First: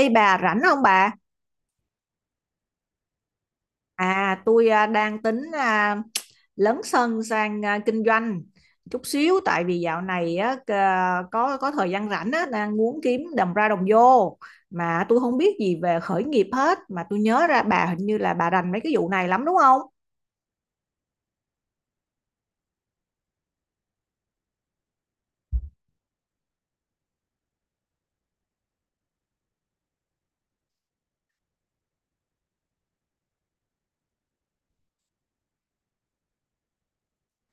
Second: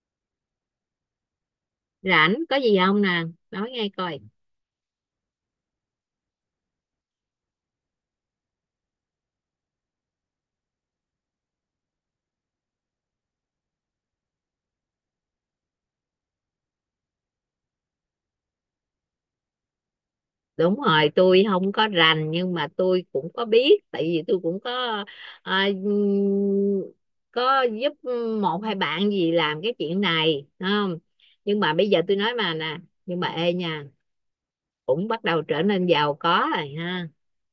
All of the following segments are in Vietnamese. Ê bà rảnh không bà? Rảnh, có gì không nè? Nói nghe coi. Tôi đang tính lấn sân sang kinh doanh chút xíu, tại vì dạo này á, có thời gian rảnh á, đang muốn kiếm đồng ra đồng vô, mà tôi không biết gì về khởi nghiệp hết, mà tôi nhớ ra bà hình như là bà rành mấy cái vụ này lắm đúng không? Đúng rồi, tôi không có rành nhưng mà tôi cũng có biết tại vì tôi cũng có, à, có giúp một hai bạn gì làm cái chuyện này không. Nhưng mà bây giờ tôi nói mà nè. Nhưng mà ê nha, cũng bắt đầu trở nên giàu có rồi ha.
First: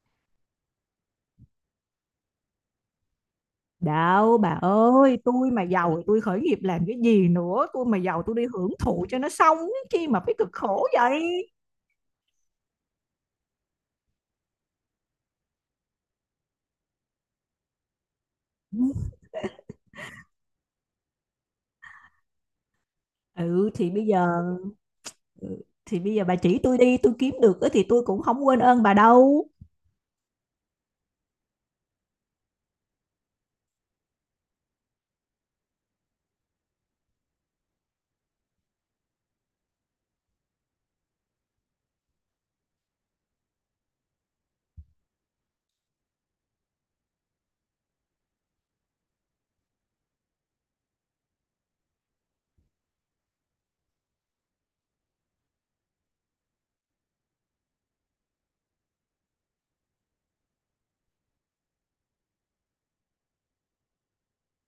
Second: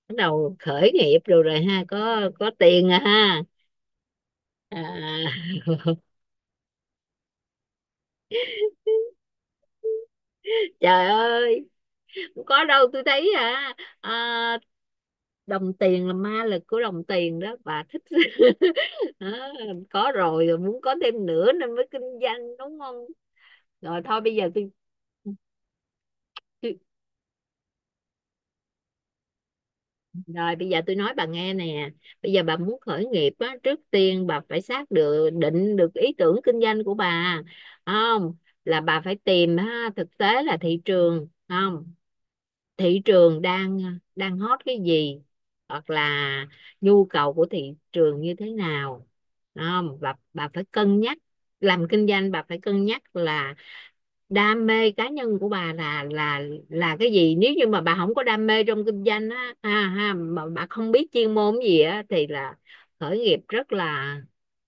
Bắt đầu khởi nghiệp rồi rồi ha, có tiền rồi ha. Đâu bà à, ơi, tôi mà giàu thì tôi khởi nghiệp làm cái gì nữa, tôi mà giàu tôi đi hưởng thụ cho nó xong chứ chi mà phải cực khổ Trời vậy. ơi, có đâu tôi thấy à, à đồng tiền, là ma lực của đồng tiền đó bà thích Đó, có rồi rồi muốn có thêm nữa nên mới kinh doanh, đúng không? Ừ thì Rồi bây thôi, giờ. bây giờ Ừ, thì bây giờ bà chỉ tôi tôi- đi, tôi kiếm được á thì tôi cũng không quên ơn bà đâu. rồi bây giờ tôi nói bà nghe nè. Bây giờ bà muốn khởi nghiệp á, trước tiên bà phải xác được định được ý tưởng kinh doanh của bà, không? Là bà phải tìm ha, thực tế là thị trường, không? Thị trường đang đang hot cái gì, hoặc là nhu cầu của thị trường như thế nào, không? Và bà phải cân nhắc, làm kinh doanh bà phải cân nhắc là đam mê cá nhân của bà là cái gì. Nếu như mà bà không có đam mê trong kinh doanh á, ha ha, mà bà không biết chuyên môn gì á thì là khởi nghiệp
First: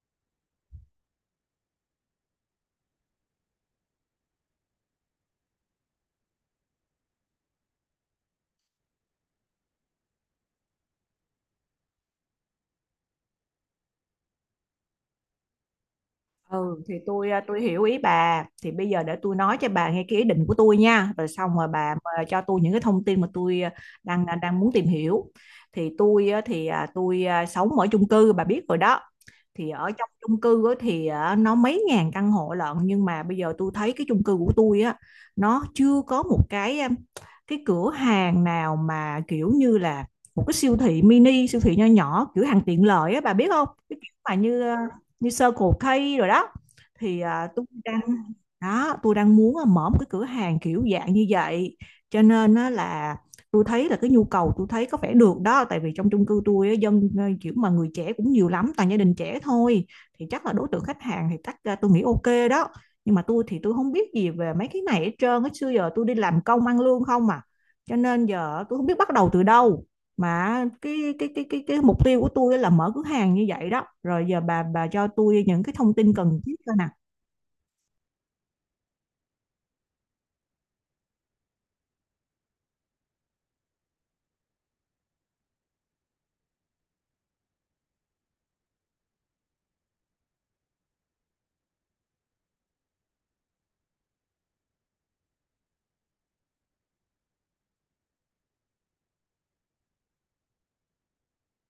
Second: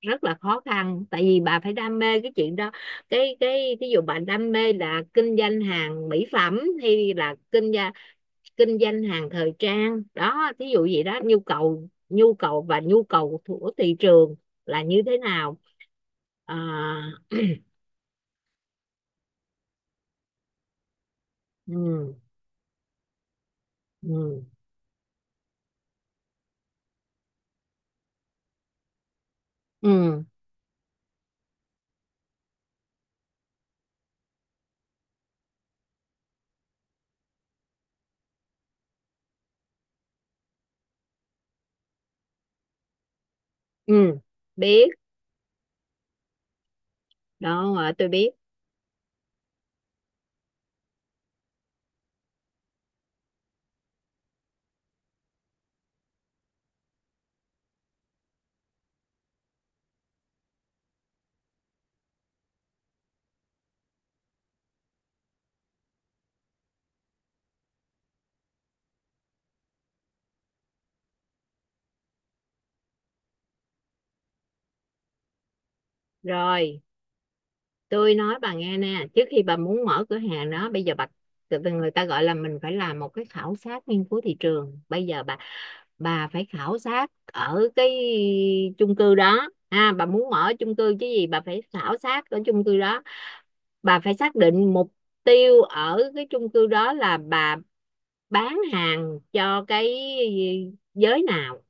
rất là khó khăn tại vì bà phải đam mê cái chuyện đó. Cái ví dụ bà đam mê là kinh doanh hàng mỹ phẩm hay là kinh doanh hàng thời trang đó, thí dụ vậy đó. Nhu cầu của thị trường là như thế nào. à, Ừ thì tôi tôi hiểu ý bà, thì bây giờ để tôi nói cho bà nghe cái ý định của tôi nha, rồi xong rồi bà ừ, cho tôi những cái thông tin mà tôi à, đang đang ừ, đang muốn tìm hiểu. Thì tôi à, thì à, tôi à, sống ở chung cư bà biết rồi đó, thì ở trong ừ, chung cư á, nó mấy ngàn căn hộ lận, nhưng mà bây giờ tôi thấy cái chung cư của tôi á, nó chưa có một cái cái cửa hàng nào mà kiểu như là một cái siêu thị mini, siêu thị nho nhỏ, cửa hàng tiện lợi á, bà biết không, cái kiểu ừ, mà biết. như Circle K rồi đó. thì à, tôi Đó đang tôi biết đó tôi đang muốn mở một cái cửa hàng kiểu dạng như vậy, cho nên nó là tôi thấy là cái nhu cầu tôi thấy có vẻ được đó, tại vì trong chung cư tôi dân kiểu mà người trẻ cũng nhiều lắm, toàn gia đình trẻ thôi, thì chắc là đối tượng khách hàng thì chắc tôi nghĩ ok đó. Nhưng mà tôi thì tôi không biết gì về mấy cái này hết trơn á, xưa giờ tôi đi làm công ăn lương không à, cho nên giờ tôi không biết bắt đầu từ đâu, mà cái mục tiêu của tôi là mở cửa hàng như vậy đó, rồi giờ bà cho tôi những cái thông tin cần thiết coi rồi. nè. Tôi nói bà nghe nè, trước khi bà muốn mở cửa hàng đó bây giờ bà người ta gọi là mình phải làm một cái khảo sát nghiên cứu thị trường. Bây giờ bà, phải khảo sát ở cái chung cư đó ha, bà muốn mở chung cư chứ gì, bà phải khảo sát ở chung cư đó. Bà phải xác định mục tiêu ở cái chung cư đó là bà bán hàng cho cái giới nào,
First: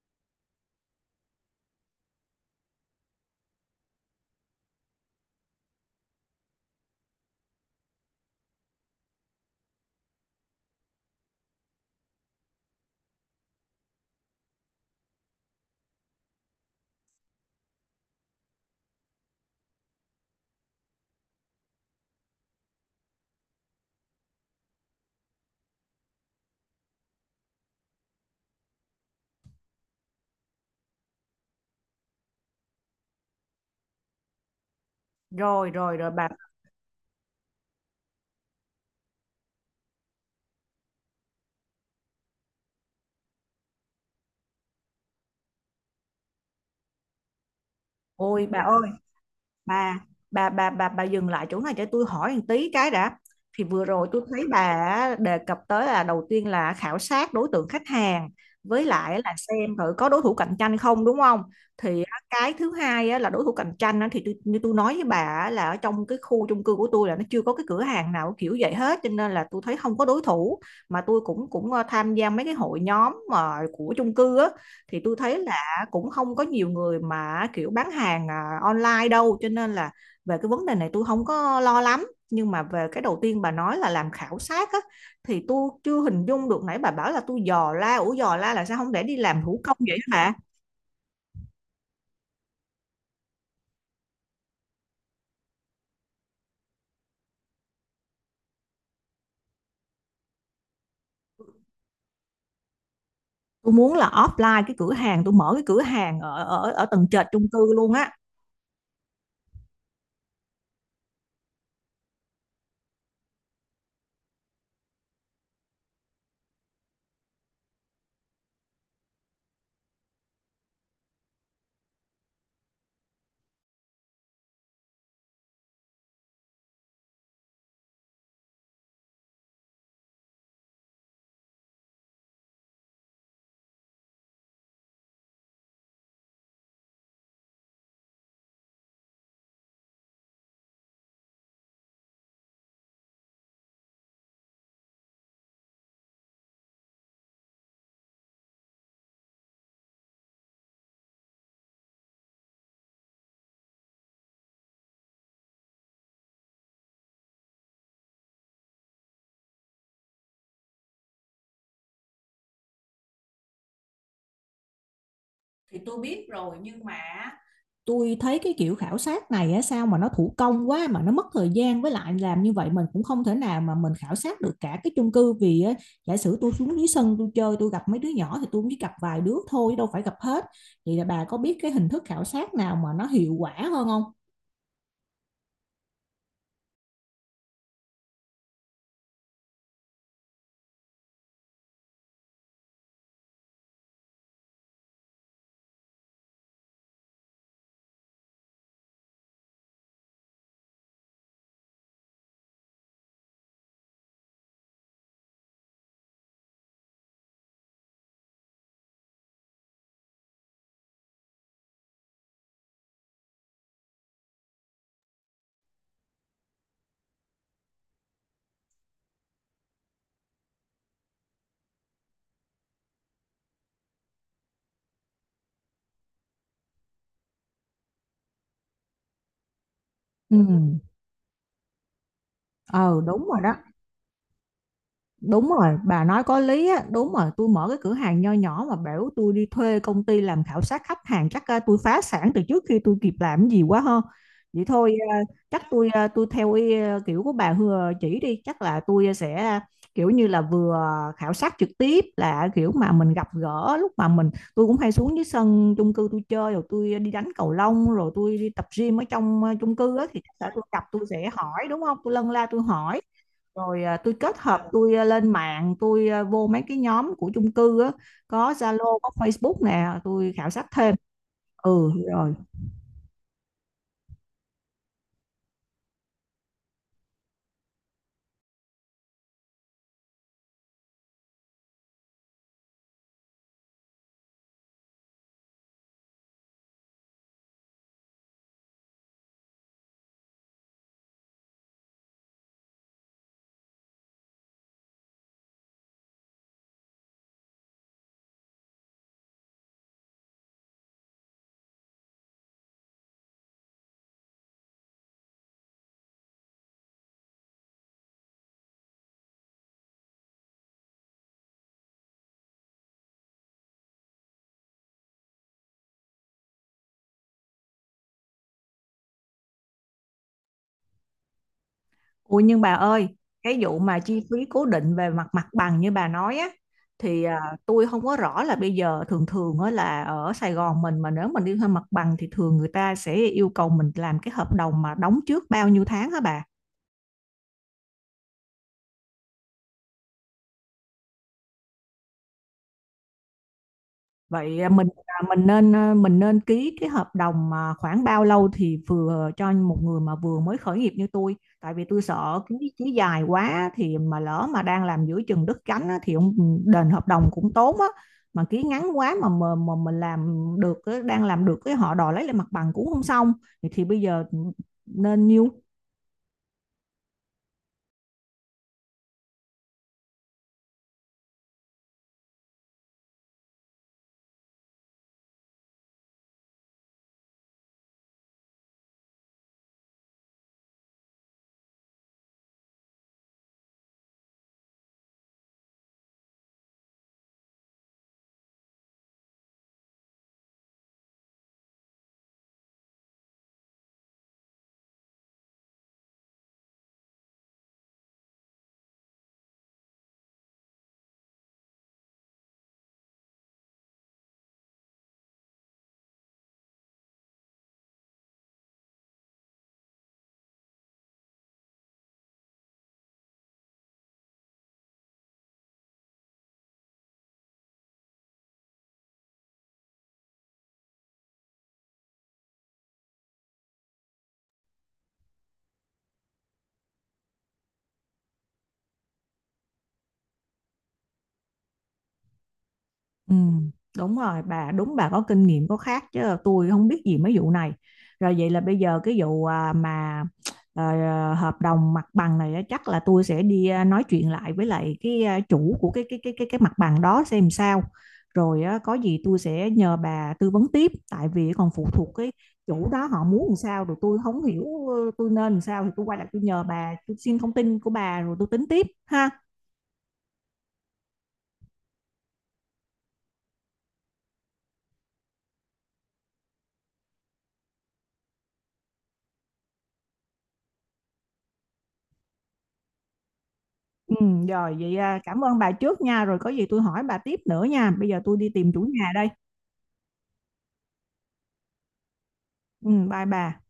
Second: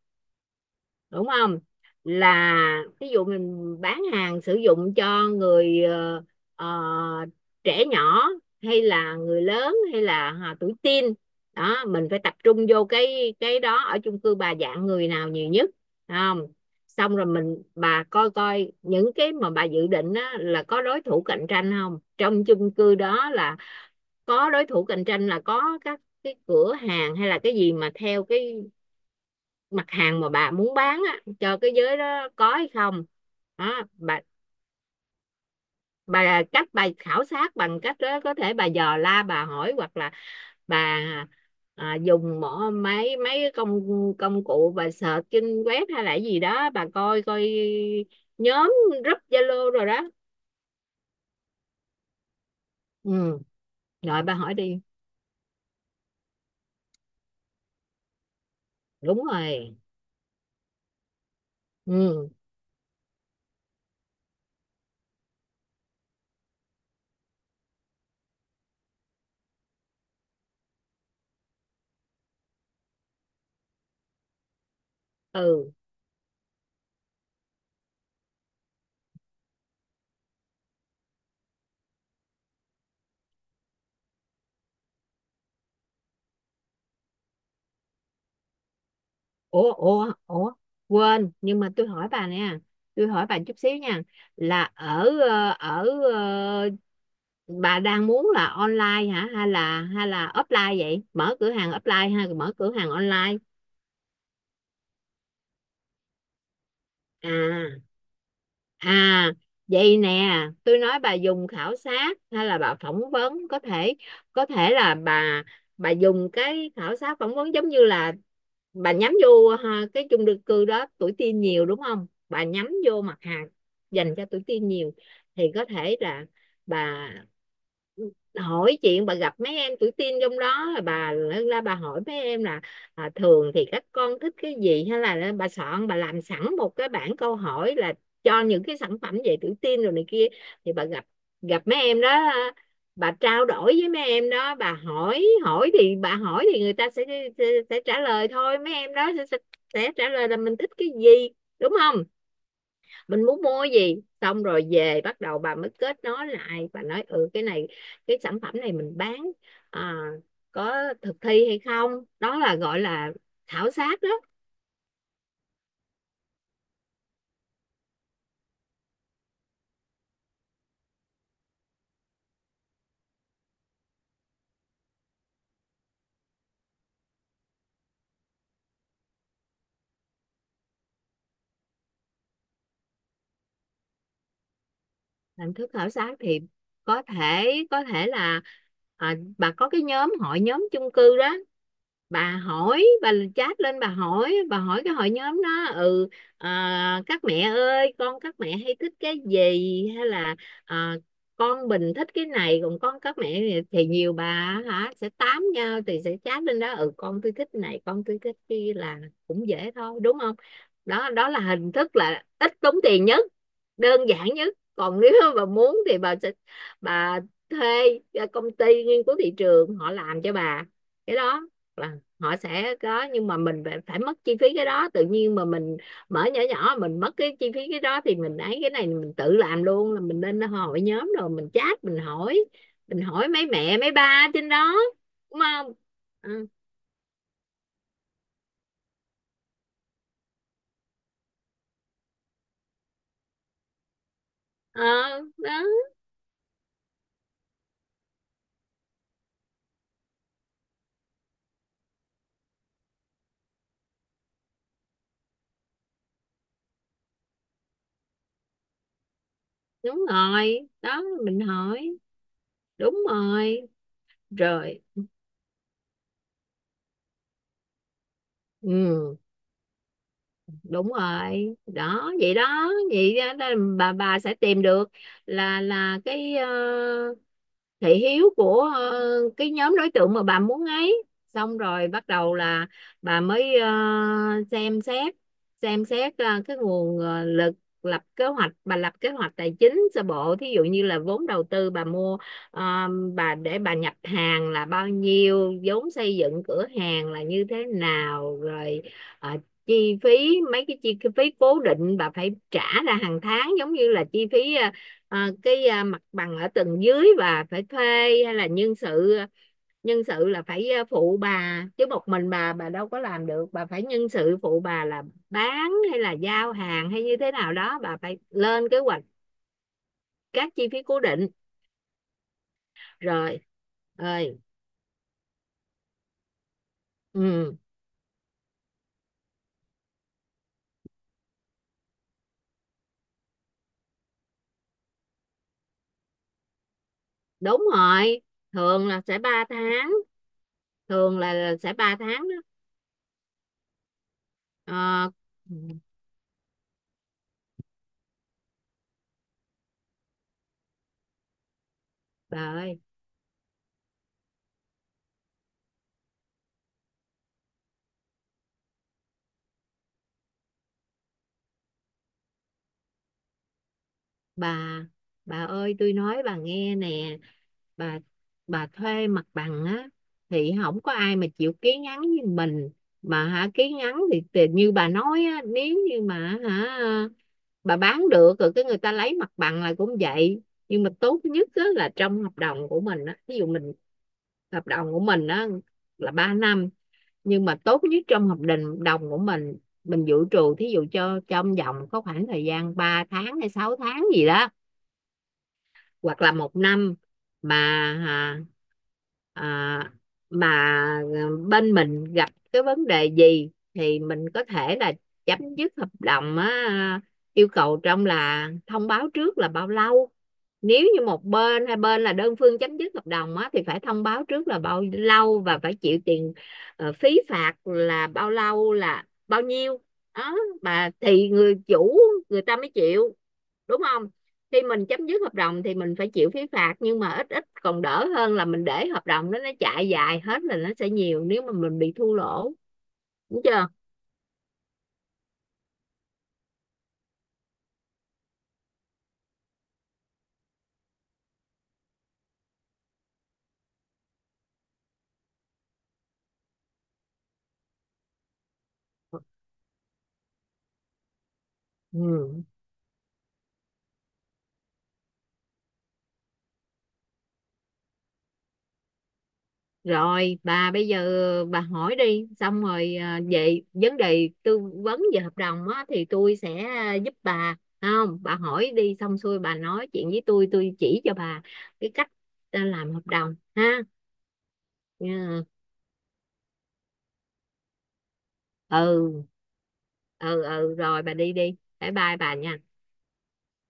đúng không? Là ví dụ mình bán hàng sử dụng cho người ờ, trẻ nhỏ hay là người lớn hay là tuổi teen. Đó mình phải tập trung vô cái đó, ở chung cư bà dạng người nào nhiều nhất, phải không? Xong rồi mình bà coi coi những cái mà bà dự định á, là có đối thủ cạnh tranh không trong chung cư đó. Là có đối thủ cạnh tranh là có các cái cửa hàng hay là cái gì mà theo cái mặt hàng mà bà muốn bán á, cho cái giới đó có hay không, đó bà. Rồi rồi rồi bà, Bà, cách bà khảo sát bằng cách đó, có thể bà dò la bà hỏi, hoặc là bà dùng mỏ mấy mấy công công cụ bà search trên web hay là gì đó, bà coi coi ôi bà nhóm ơi, group Zalo rồi bà đó. bà dừng lại chỗ này cho tôi hỏi một tí cái đã. Ừ, Thì vừa rồi tôi rồi bà thấy hỏi đi. bà đề cập tới là đầu tiên là khảo sát đối tượng khách hàng, với lại Đúng là rồi. xem thử có đối thủ cạnh tranh không đúng không. Thì á, Ừ, cái thứ hai á, là đối thủ cạnh tranh á, thì tôi, như tôi nói với bà á, là ở trong cái khu chung cư của tôi là nó chưa có cái cửa hàng nào kiểu vậy hết, cho nên là tôi thấy không có đối thủ, mà tôi cũng cũng tham gia mấy cái hội nhóm mà của chung cư á, thì tôi thấy ừ. cũng không có nhiều người mà kiểu bán hàng online đâu, cho nên là về cái vấn đề này tôi không có lo lắm. Nhưng mà về cái đầu tiên bà nói là làm khảo sát á, thì tôi chưa hình dung được, nãy bà bảo là tôi dò la, ủa dò la là sao, không để đi làm thủ ủa công vậy ủa hả bà? ủa quên, nhưng mà tôi hỏi bà nè. Tôi hỏi bà chút xíu nha, là ở ờ, bà đang muốn là online hả, hay là offline vậy, mở cửa hàng offline hay mở cửa hàng online? Tôi muốn là offline, cái cửa hàng tôi mở cái cửa hàng ở ở ở tầng trệt chung cư à luôn á. À, Vậy nè, tôi nói bà dùng khảo sát hay là bà phỏng vấn. Có thể là bà dùng cái khảo sát phỏng vấn giống như là bà nhắm vô ha, cái chung cư cư đó tuổi teen nhiều, đúng không? Bà nhắm vô mặt hàng dành cho tuổi teen nhiều, thì có thể là bà hỏi chuyện, bà gặp mấy em tuổi teen trong đó, là bà lên ra bà hỏi mấy em là thường thì các con thích cái gì, hay là bà soạn bà làm sẵn một cái bảng câu hỏi là cho những cái sản phẩm về tự tin rồi này kia, thì bà gặp gặp mấy em đó, bà trao đổi với mấy em đó, bà hỏi hỏi thì bà hỏi thì người ta sẽ, sẽ trả lời thôi, mấy em đó sẽ trả lời là mình thích cái gì, đúng không? Mình muốn mua gì, xong rồi về bắt đầu bà mới kết nối lại và nói ừ cái này, cái sản phẩm này mình bán à, có thực thi hay không. Đó là gọi là khảo sát đó. Thì tôi biết rồi, nhưng mà tôi thấy cái kiểu khảo sát này á, sao mà nó thủ công quá, mà nó mất thời gian, với lại làm như vậy mình cũng không thể nào mà mình khảo sát được cả cái chung cư, vì á, giả sử tôi xuống dưới sân tôi chơi tôi gặp mấy đứa nhỏ thì tôi cũng chỉ gặp vài đứa thôi chứ đâu phải gặp hết. Vậy là bà có biết cái hình thức khảo sát nào mà nó hiệu quả hơn không? Hình thức khảo sát thì có thể là bà có cái nhóm hội nhóm chung cư đó, bà hỏi bà chat lên, bà hỏi cái hội nhóm đó, ừ, các mẹ ơi, con các mẹ hay thích cái gì, hay là à, con Bình thích cái này còn con các mẹ thì nhiều bà hả, sẽ tám nhau thì sẽ chat lên đó, ừ con tôi thích này con tôi thích kia, là cũng dễ thôi, đúng không? Đó đó là hình thức là ít tốn tiền nhất, đơn giản nhất. Còn nếu bà muốn thì bà sẽ bà thuê công ty nghiên cứu thị trường họ làm cho bà. Cái đó là họ sẽ có, nhưng mà mình phải mất chi phí cái đó, tự nhiên mà mình mở nhỏ nhỏ mình mất cái chi phí cái đó thì mình ấy cái này mình tự làm luôn, là mình lên Ừ, hội nhóm rồi mình chat mình hỏi ờ mình đúng hỏi rồi mấy đó. mẹ mấy ba trên đó, đúng Đúng không? rồi, bà nói có Ừ, lý á, đúng rồi, tôi mở cái cửa hàng nho nhỏ mà bảo tôi đi thuê công ty làm khảo sát khách hàng chắc à, tôi phá sản từ trước khi tôi kịp làm cái gì quá ha. Vậy ờ, thôi à, đó chắc tôi tôi theo ý, kiểu của bà Hừa chỉ đi, chắc là tôi sẽ kiểu như là vừa khảo sát trực tiếp, là kiểu mà mình gặp gỡ lúc mà mình, tôi cũng hay xuống dưới sân chung cư tôi chơi, rồi tôi đi đánh cầu lông, rồi tôi đi tập gym ở trong chung cư á, đúng thì chắc là rồi tôi gặp tôi đó, sẽ mình hỏi đúng không? hỏi, Tôi lân la tôi đúng hỏi, rồi. rồi tôi kết hợp Rồi. tôi lên mạng, tôi vô mấy cái nhóm của chung cư á, có Zalo có Ừ, Facebook nè, tôi khảo sát đúng thêm. rồi Ừ đó, vậy rồi. đó, vậy đó, đó là bà sẽ tìm được là cái thị hiếu của cái nhóm đối tượng mà bà muốn ấy, xong rồi bắt đầu là bà mới xem xét, xem xét cái nguồn lực. Lập kế hoạch, bà lập kế hoạch tài chính sơ bộ, thí dụ như là vốn đầu tư bà mua ờ, bà để bà nhập hàng là bao nhiêu, vốn xây dựng cửa hàng là như thế nào, rồi ờ, chi phí, mấy cái chi phí cố định bà phải trả ra hàng tháng, giống như là chi phí Ờ, cái mặt bằng ở tầng dưới và phải thuê, hay là nhân sự. Nhân sự là phải phụ bà chứ, một mình bà đâu có làm được, bà phải nhân sự phụ bà là bán hay là giao hàng hay như thế nào đó, bà phải lên kế hoạch các chi phí cố định. Ui nhưng bà ơi, Rồi cái vụ mà chi ơi, phí cố định về mặt mặt bằng như bà nói á, thì à, ừ, tôi không có rõ là bây giờ thường thường á, là ở Sài Gòn mình mà nếu mình đi thuê mặt bằng thì thường người ta sẽ yêu cầu mình làm cái hợp đồng mà đóng trước bao nhiêu tháng hả bà? đúng rồi, thường là sẽ 3 tháng, thường là sẽ 3 tháng đó. Vậy Ờ, ừ. Mình nên ký cái hợp đồng mà khoảng bao lâu thì vừa cho một người mà vừa mới khởi nghiệp như tôi, tại vì tôi Bà sợ ký ơi, ký dài quá thì mà lỡ mà đang làm giữa chừng đứt cánh á, thì ông đền hợp đồng cũng tốn á, mà ký ngắn quá mà mà mình làm được á, đang làm được cái họ đòi lấy lại mặt bằng cũng không xong. Thì bây giờ ừ, bà nên bà nhiêu? ơi tôi nói bà nghe nè, bà bà thuê mặt bằng á thì không có ai mà chịu ký ngắn như mình mà hả. Ký ngắn thì như bà nói á, nếu như mà hả bà bán được rồi cái người ta lấy mặt bằng là cũng vậy. Nhưng mà tốt nhất á, là trong hợp đồng của mình á, ví dụ mình, hợp đồng của mình á là 3 năm. Nhưng mà tốt nhất trong hợp đồng đồng của mình dự trù thí dụ cho trong vòng có khoảng thời gian 3 tháng hay 6 tháng gì đó, hoặc là 1 năm, mà à, à, mà à, bên mình gặp cái vấn đề gì thì mình có thể là chấm dứt hợp đồng á, yêu cầu trong là thông báo trước là bao lâu. Nếu như một bên hai bên là đơn phương chấm dứt hợp đồng á thì phải thông báo trước là bao lâu, và phải chịu tiền phí phạt là bao lâu, là bao nhiêu, đó. Mà thì người chủ người ta mới chịu, đúng không? Khi mình chấm dứt hợp đồng thì mình phải chịu phí phạt, nhưng mà ít ít còn đỡ hơn là mình để hợp đồng đó nó chạy dài hết là nó sẽ nhiều, nếu mà mình bị thua lỗ, Ừ, đúng chưa? đúng rồi bà, đúng, bà có kinh nghiệm có khác, chứ tôi không biết gì mấy vụ này. Rồi vậy là bây giờ cái vụ hợp đồng mặt bằng này á, chắc là tôi sẽ đi nói chuyện lại với lại cái chủ của cái mặt bằng đó xem sao. Rồi á, có gì tôi sẽ nhờ bà tư vấn tiếp, tại vì còn phụ thuộc cái Ừ. chủ đó họ muốn làm sao, rồi tôi không hiểu tôi nên làm sao thì tôi quay lại tôi nhờ bà, tôi xin thông tin của bà rồi tôi tính tiếp ha. Rồi bà, bây giờ bà hỏi đi xong rồi về vấn đề tư vấn về hợp đồng á, thì tôi sẽ giúp bà, không bà hỏi đi xong xuôi bà nói chuyện với tôi chỉ cho bà cái cách làm hợp đồng ha. Ừ, rồi vậy à, Yeah. cảm ơn bà trước nha, rồi có gì tôi hỏi bà tiếp nữa nha. Bây giờ tôi đi tìm chủ nhà Ừ, đây. ừ, ừ, rồi bà đi đi, bye bye bà nha. Ừ, bye bà.